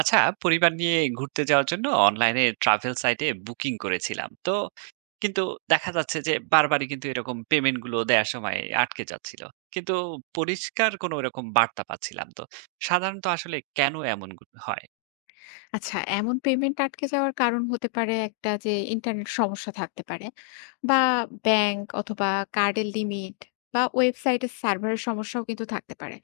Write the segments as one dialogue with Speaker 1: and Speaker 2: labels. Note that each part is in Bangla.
Speaker 1: আচ্ছা পরিবার নিয়ে ঘুরতে যাওয়ার জন্য অনলাইনে ট্রাভেল সাইটে বুকিং করেছিলাম তো কিন্তু দেখা যাচ্ছে যে বারবারই কিন্তু এরকম পেমেন্ট গুলো দেওয়ার সময় আটকে যাচ্ছিল কিন্তু পরিষ্কার কোনো এরকম বার্তা পাচ্ছিলাম তো সাধারণত আসলে কেন এমন হয়।
Speaker 2: আচ্ছা, এমন পেমেন্ট আটকে যাওয়ার কারণ হতে পারে একটা যে ইন্টারনেট সমস্যা থাকতে পারে বা ব্যাংক অথবা কার্ডের লিমিট বা ওয়েবসাইটের সার্ভারের সমস্যাও কিন্তু থাকতে পারে।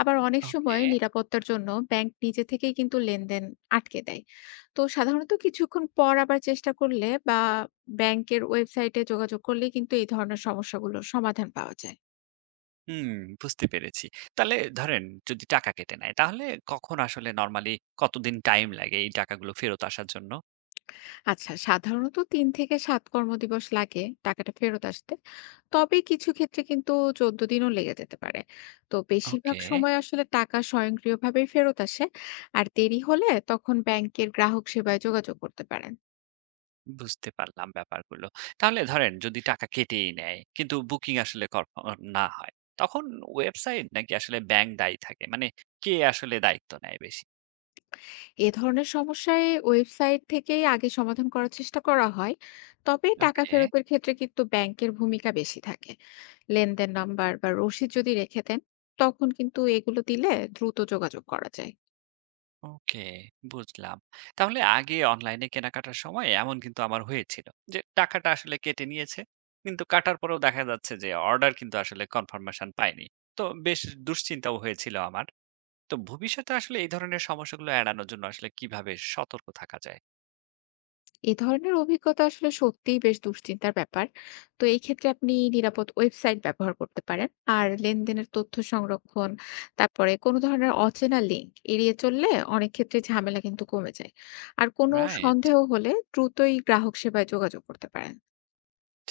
Speaker 2: আবার অনেক
Speaker 1: ওকে।
Speaker 2: সময় নিরাপত্তার জন্য ব্যাংক নিজে থেকেই কিন্তু লেনদেন আটকে দেয়। তো সাধারণত কিছুক্ষণ পর আবার চেষ্টা করলে বা ব্যাংকের ওয়েবসাইটে যোগাযোগ করলেই কিন্তু এই ধরনের সমস্যাগুলোর সমাধান পাওয়া যায়।
Speaker 1: হুম, বুঝতে পেরেছি। তাহলে ধরেন যদি টাকা কেটে নেয় তাহলে কখন আসলে নরমালি কতদিন টাইম লাগে এই টাকাগুলো ফেরত আসার জন্য?
Speaker 2: আচ্ছা, সাধারণত ৩ থেকে ৭ কর্মদিবস লাগে টাকাটা ফেরত আসতে। তবে কিছু ক্ষেত্রে কিন্তু ১৪ দিনও লেগে যেতে পারে। তো বেশিরভাগ
Speaker 1: ওকে।
Speaker 2: সময় আসলে টাকা স্বয়ংক্রিয়ভাবেই ফেরত আসে। আর দেরি হলে তখন ব্যাংকের গ্রাহক সেবায় যোগাযোগ করতে পারেন।
Speaker 1: বুঝতে পারলাম ব্যাপারগুলো। তাহলে ধরেন যদি টাকা কেটেই নেয় কিন্তু বুকিং আসলে কনফার্ম না হয়, তখন ওয়েবসাইট নাকি আসলে ব্যাংক দায়ী থাকে? মানে কে আসলে দায়িত্ব নেয় বেশি?
Speaker 2: এ ধরনের সমস্যায় ওয়েবসাইট থেকেই আগে সমাধান করার চেষ্টা করা হয়। তবে টাকা
Speaker 1: ওকে,
Speaker 2: ফেরতের ক্ষেত্রে কিন্তু ব্যাংকের ভূমিকা বেশি থাকে। লেনদেন নাম্বার বা রসিদ যদি রেখে দেন, তখন কিন্তু এগুলো দিলে দ্রুত যোগাযোগ করা যায়।
Speaker 1: ওকে বুঝলাম। তাহলে আগে অনলাইনে কেনাকাটার সময় এমন কিন্তু আমার হয়েছিল যে টাকাটা আসলে কেটে নিয়েছে। কিন্তু কাটার পরেও দেখা যাচ্ছে যে অর্ডার কিন্তু আসলে কনফার্মেশন পাইনি। তো বেশ দুশ্চিন্তাও হয়েছিল আমার। তো ভবিষ্যতে আসলে এই ধরনের সমস্যাগুলো এড়ানোর জন্য আসলে কিভাবে সতর্ক থাকা যায়?
Speaker 2: এ ধরনের অভিজ্ঞতা আসলে সত্যিই বেশ দুশ্চিন্তার ব্যাপার। তো এই ক্ষেত্রে আপনি নিরাপদ ওয়েবসাইট ব্যবহার করতে পারেন। আর লেনদেনের তথ্য সংরক্ষণ, তারপরে কোনো ধরনের অচেনা লিঙ্ক এড়িয়ে চললে অনেক ক্ষেত্রে ঝামেলা কিন্তু কমে যায়। আর কোনো
Speaker 1: রাইট।
Speaker 2: সন্দেহ হলে দ্রুতই গ্রাহক সেবায় যোগাযোগ করতে পারেন।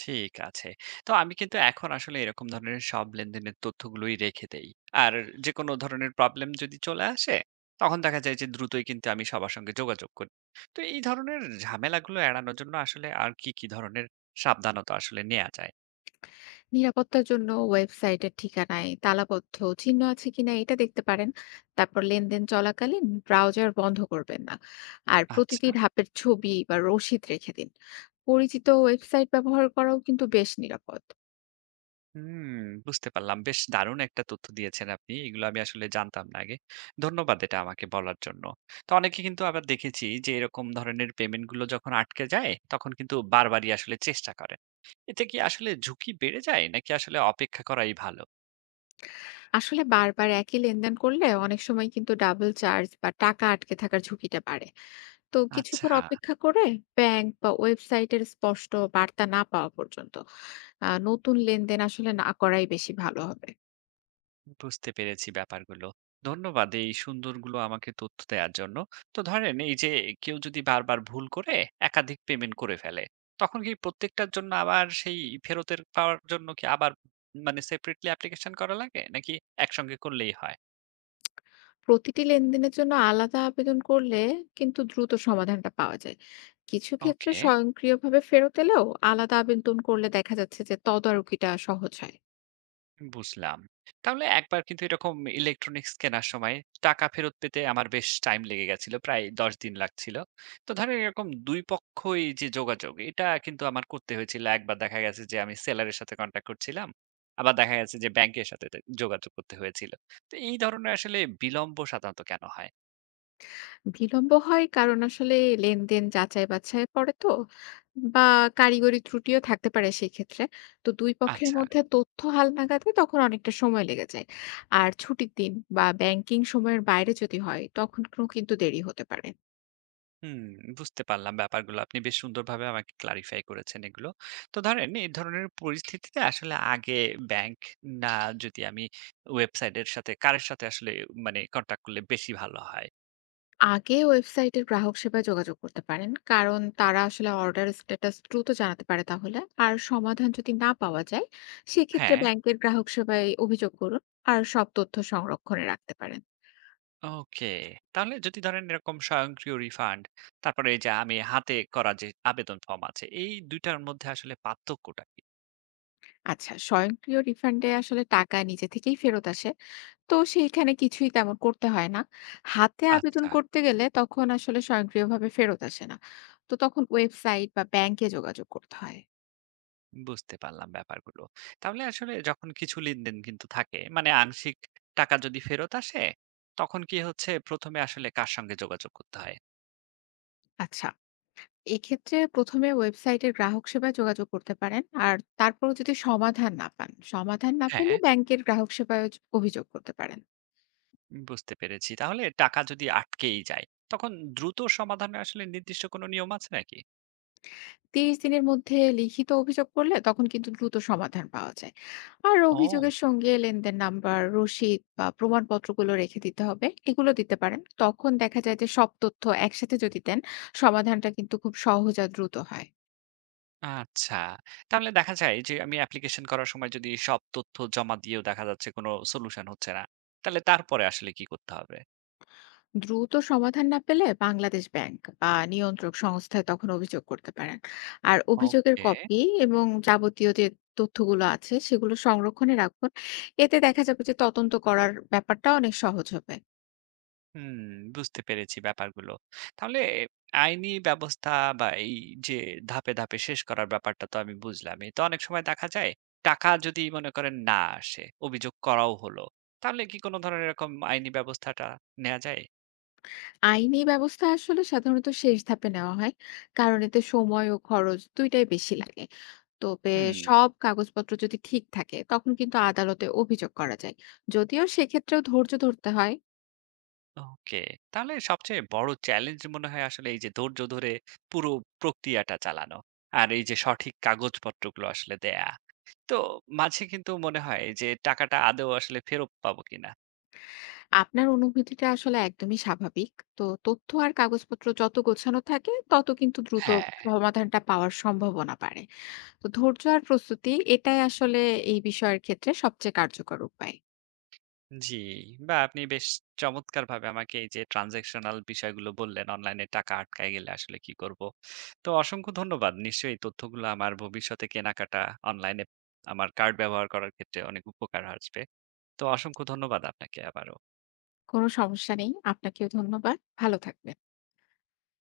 Speaker 1: ঠিক আছে। তো আমি কিন্তু এখন আসলে এরকম ধরনের সব লেনদেনের তথ্যগুলোই রেখে দেই। আর যেকোনো ধরনের প্রবলেম যদি চলে আসে, তখন দেখা যায় যে দ্রুতই কিন্তু আমি সবার সঙ্গে যোগাযোগ করি। তো এই ধরনের ঝামেলাগুলো এড়ানোর জন্য আসলে আর কি, কি ধরনের সাবধানতা আসলে নেয়া যায়?
Speaker 2: নিরাপত্তার জন্য ওয়েবসাইটের ঠিকানায় তালাবদ্ধ চিহ্ন আছে কিনা এটা দেখতে পারেন। তারপর লেনদেন চলাকালীন ব্রাউজার বন্ধ করবেন না। আর প্রতিটি
Speaker 1: আচ্ছা।
Speaker 2: ধাপের ছবি বা রসিদ রেখে দিন। পরিচিত ওয়েবসাইট ব্যবহার করাও কিন্তু বেশ নিরাপদ।
Speaker 1: হুম, বুঝতে পারলাম। বেশ দারুণ একটা তথ্য দিয়েছেন আপনি। এগুলো আমি আসলে জানতাম না আগে। ধন্যবাদ এটা আমাকে বলার জন্য। তো অনেকে কিন্তু আবার দেখেছি যে এরকম ধরনের পেমেন্ট গুলো যখন আটকে যায় তখন কিন্তু বারবারই আসলে চেষ্টা করেন। এতে কি আসলে ঝুঁকি বেড়ে যায় নাকি আসলে অপেক্ষা করাই ভালো?
Speaker 2: আসলে বারবার একই লেনদেন করলে অনেক সময় কিন্তু ডাবল চার্জ বা টাকা আটকে থাকার ঝুঁকিটা বাড়ে। তো
Speaker 1: আচ্ছা।
Speaker 2: কিছুক্ষণ অপেক্ষা করে ব্যাংক বা ওয়েবসাইটের স্পষ্ট বার্তা না পাওয়া পর্যন্ত নতুন লেনদেন আসলে না করাই বেশি ভালো হবে।
Speaker 1: বুঝতে পেরেছি ব্যাপারগুলো। ধন্যবাদ এই সুন্দরগুলো আমাকে তথ্য দেওয়ার জন্য। তো ধরেন এই যে কেউ যদি বারবার ভুল করে একাধিক পেমেন্ট করে ফেলে, তখন কি প্রত্যেকটার জন্য আবার সেই ফেরতের পাওয়ার জন্য কি আবার মানে সেপারেটলি অ্যাপ্লিকেশন করা লাগে? নাকি একসঙ্গে করলেই হয়?
Speaker 2: প্রতিটি লেনদেনের জন্য আলাদা আবেদন করলে কিন্তু দ্রুত সমাধানটা পাওয়া যায়। কিছু ক্ষেত্রে
Speaker 1: ওকে।
Speaker 2: স্বয়ংক্রিয়ভাবে ফেরত এলেও আলাদা আবেদন করলে দেখা যাচ্ছে যে তদারকিটা সহজ হয়।
Speaker 1: বুঝলাম। তাহলে একবার কিন্তু এরকম ইলেকট্রনিক্স কেনার সময় টাকা ফেরত পেতে আমার বেশ টাইম লেগে গেছিল। প্রায় ১০ দিন লাগছিল। তো ধরেন এরকম ২ পক্ষই যে যোগাযোগ এটা কিন্তু আমার করতে হয়েছিল। একবার দেখা গেছে যে আমি সেলারের সাথে কনট্যাক্ট করছিলাম। আবার দেখা গেছে যে ব্যাংকের সাথে তে যোগাযোগ করতে হয়েছিল। তো এই ধরনের আসলে বিলম্ব সাধারণত কেন হয়?
Speaker 2: বিলম্ব হয় কারণ আসলে লেনদেন যাচাই বাছাই পড়ে তো বা কারিগরি ত্রুটিও থাকতে পারে সেই ক্ষেত্রে। তো দুই পক্ষের
Speaker 1: আচ্ছা।
Speaker 2: মধ্যে তথ্য হালনাগাদে তখন অনেকটা সময় লেগে যায়। আর ছুটির দিন বা ব্যাংকিং সময়ের বাইরে যদি হয় তখন কিন্তু দেরি হতে পারে।
Speaker 1: হুম, বুঝতে পারলাম ব্যাপারগুলো। আপনি বেশ সুন্দরভাবে আমাকে ক্লারিফাই করেছেন এগুলো। তো ধরেন এই ধরনের পরিস্থিতিতে আসলে আগে ব্যাংক না যদি আমি ওয়েবসাইটের সাথে কারের সাথে আসলে মানে কনট্যাক্ট করলে বেশি ভালো হয়?
Speaker 2: আগে ওয়েবসাইটের গ্রাহক সেবায় যোগাযোগ করতে পারেন কারণ তারা আসলে অর্ডার স্ট্যাটাস দ্রুত জানাতে পারে তাহলে। আর সমাধান যদি না পাওয়া যায় সেক্ষেত্রে
Speaker 1: হ্যাঁ,
Speaker 2: ব্যাংকের গ্রাহক সেবায় অভিযোগ করুন। আর সব তথ্য সংরক্ষণে রাখতে পারেন।
Speaker 1: ওকে। তাহলে যদি ধরেন এরকম স্বয়ংক্রিয় রিফান্ড, তারপরে এই যে আমি হাতে করা যে আবেদন ফর্ম আছে, এই ২ টার মধ্যে আসলে পার্থক্যটা কি?
Speaker 2: আচ্ছা, স্বয়ংক্রিয় রিফান্ডে আসলে টাকা নিজে থেকেই ফেরত আসে। তো সেইখানে কিছুই তেমন করতে হয় না। হাতে আবেদন
Speaker 1: আচ্ছা।
Speaker 2: করতে গেলে তখন আসলে স্বয়ংক্রিয়ভাবে ফেরত আসে না। তো তখন ওয়েবসাইট বা ব্যাংকে যোগাযোগ করতে হয়।
Speaker 1: বুঝতে পারলাম ব্যাপারগুলো। তাহলে আসলে যখন কিছু লেনদেন কিন্তু থাকে, মানে আংশিক টাকা যদি ফেরত আসে, তখন কি হচ্ছে ১ম এ আসলে কার সঙ্গে যোগাযোগ করতে হয়?
Speaker 2: আচ্ছা, এক্ষেত্রে ১ম এ ওয়েবসাইটের গ্রাহক সেবায় যোগাযোগ করতে পারেন। আর তারপরেও যদি সমাধান না পান, সমাধান না পেলে
Speaker 1: হ্যাঁ।
Speaker 2: ব্যাংকের গ্রাহক সেবায় য অভিযোগ করতে পারেন।
Speaker 1: বুঝতে পেরেছি। তাহলে টাকা যদি আটকেই যায়, তখন দ্রুত সমাধানে আসলে নির্দিষ্ট কোনো নিয়ম আছে নাকি?
Speaker 2: ৩০ দিনের মধ্যে লিখিত অভিযোগ করলে তখন কিন্তু দ্রুত সমাধান পাওয়া যায়। আর
Speaker 1: ও!
Speaker 2: অভিযোগের সঙ্গে লেনদেন নাম্বার, রসিদ বা প্রমাণপত্রগুলো রেখে দিতে হবে। এগুলো দিতে পারেন। তখন দেখা যায় যে সব তথ্য একসাথে যদি দেন, সমাধানটা কিন্তু খুব সহজ আর দ্রুত হয়।
Speaker 1: আচ্ছা। তাহলে দেখা যায় যে আমি অ্যাপ্লিকেশন করার সময় যদি সব তথ্য জমা দিয়েও দেখা যাচ্ছে কোনো সলিউশন হচ্ছে না, তাহলে তারপরে আসলে কি করতে হবে?
Speaker 2: দ্রুত সমাধান না পেলে বাংলাদেশ ব্যাংক বা নিয়ন্ত্রক সংস্থায় তখন অভিযোগ করতে পারেন। আর অভিযোগের
Speaker 1: ওকে।
Speaker 2: কপি এবং যাবতীয় যে তথ্যগুলো আছে সেগুলো সংরক্ষণে রাখুন। এতে দেখা যাবে যে তদন্ত করার ব্যাপারটা অনেক সহজ হবে।
Speaker 1: হুম, বুঝতে পেরেছি ব্যাপারগুলো। তাহলে আইনি ব্যবস্থা বা এই যে ধাপে, ধাপে শেষ করার ব্যাপারটা তো আমি বুঝলামই। তো অনেক সময় দেখা যায় টাকা যদি মনে করেন না আসে, অভিযোগ করাও হলো। তাহলে কি কোন ধরনের এরকম আইনি ব্যবস্থাটা নেয়া যায়?
Speaker 2: আইনি ব্যবস্থা আসলে সাধারণত শেষ ধাপে নেওয়া হয় কারণ এতে সময় ও খরচ দুইটাই বেশি লাগে। তবে
Speaker 1: হুম,
Speaker 2: সব কাগজপত্র যদি ঠিক থাকে তখন কিন্তু আদালতে অভিযোগ করা যায়, যদিও সেক্ষেত্রেও ধৈর্য ধরতে হয়।
Speaker 1: ওকে। তাহলে সবচেয়ে বড় চ্যালেঞ্জ মনে হয় আসলে এই যে ধৈর্য ধরে পুরো প্রক্রিয়াটা চালানো। আর এই যে সঠিক কাগজপত্রগুলো আসলে দেয়া। তো মাঝে কিন্তু মনে হয় যে টাকাটা আদৌ আসলে ফেরত পাবো কিনা?
Speaker 2: আপনার অনুভূতিটা আসলে একদমই স্বাভাবিক। তো তথ্য আর কাগজপত্র যত গোছানো থাকে, তত কিন্তু দ্রুত
Speaker 1: হ্যাঁ।
Speaker 2: সমাধানটা পাওয়ার সম্ভাবনা বাড়ে। তো ধৈর্য আর প্রস্তুতি এটাই আসলে এই বিষয়ের ক্ষেত্রে সবচেয়ে কার্যকর উপায়।
Speaker 1: জি, বা আপনি বেশ চমৎকারভাবে আমাকে এই যে ট্রান্সেকশনাল বিষয়গুলো বললেন, অনলাইনে টাকা আটকায় গেলে আসলে কি করব? তো অসংখ্য ধন্যবাদ। নিশ্চয়ই এই তথ্যগুলো আমার ভবিষ্যতে কেনাকাটা অনলাইনে আমার কার্ড ব্যবহার করার ক্ষেত্রে অনেক উপকার আসবে। তো অসংখ্য ধন্যবাদ আপনাকে আবারও।
Speaker 2: কোনো সমস্যা নেই। আপনাকেও ধন্যবাদ। ভালো থাকবেন।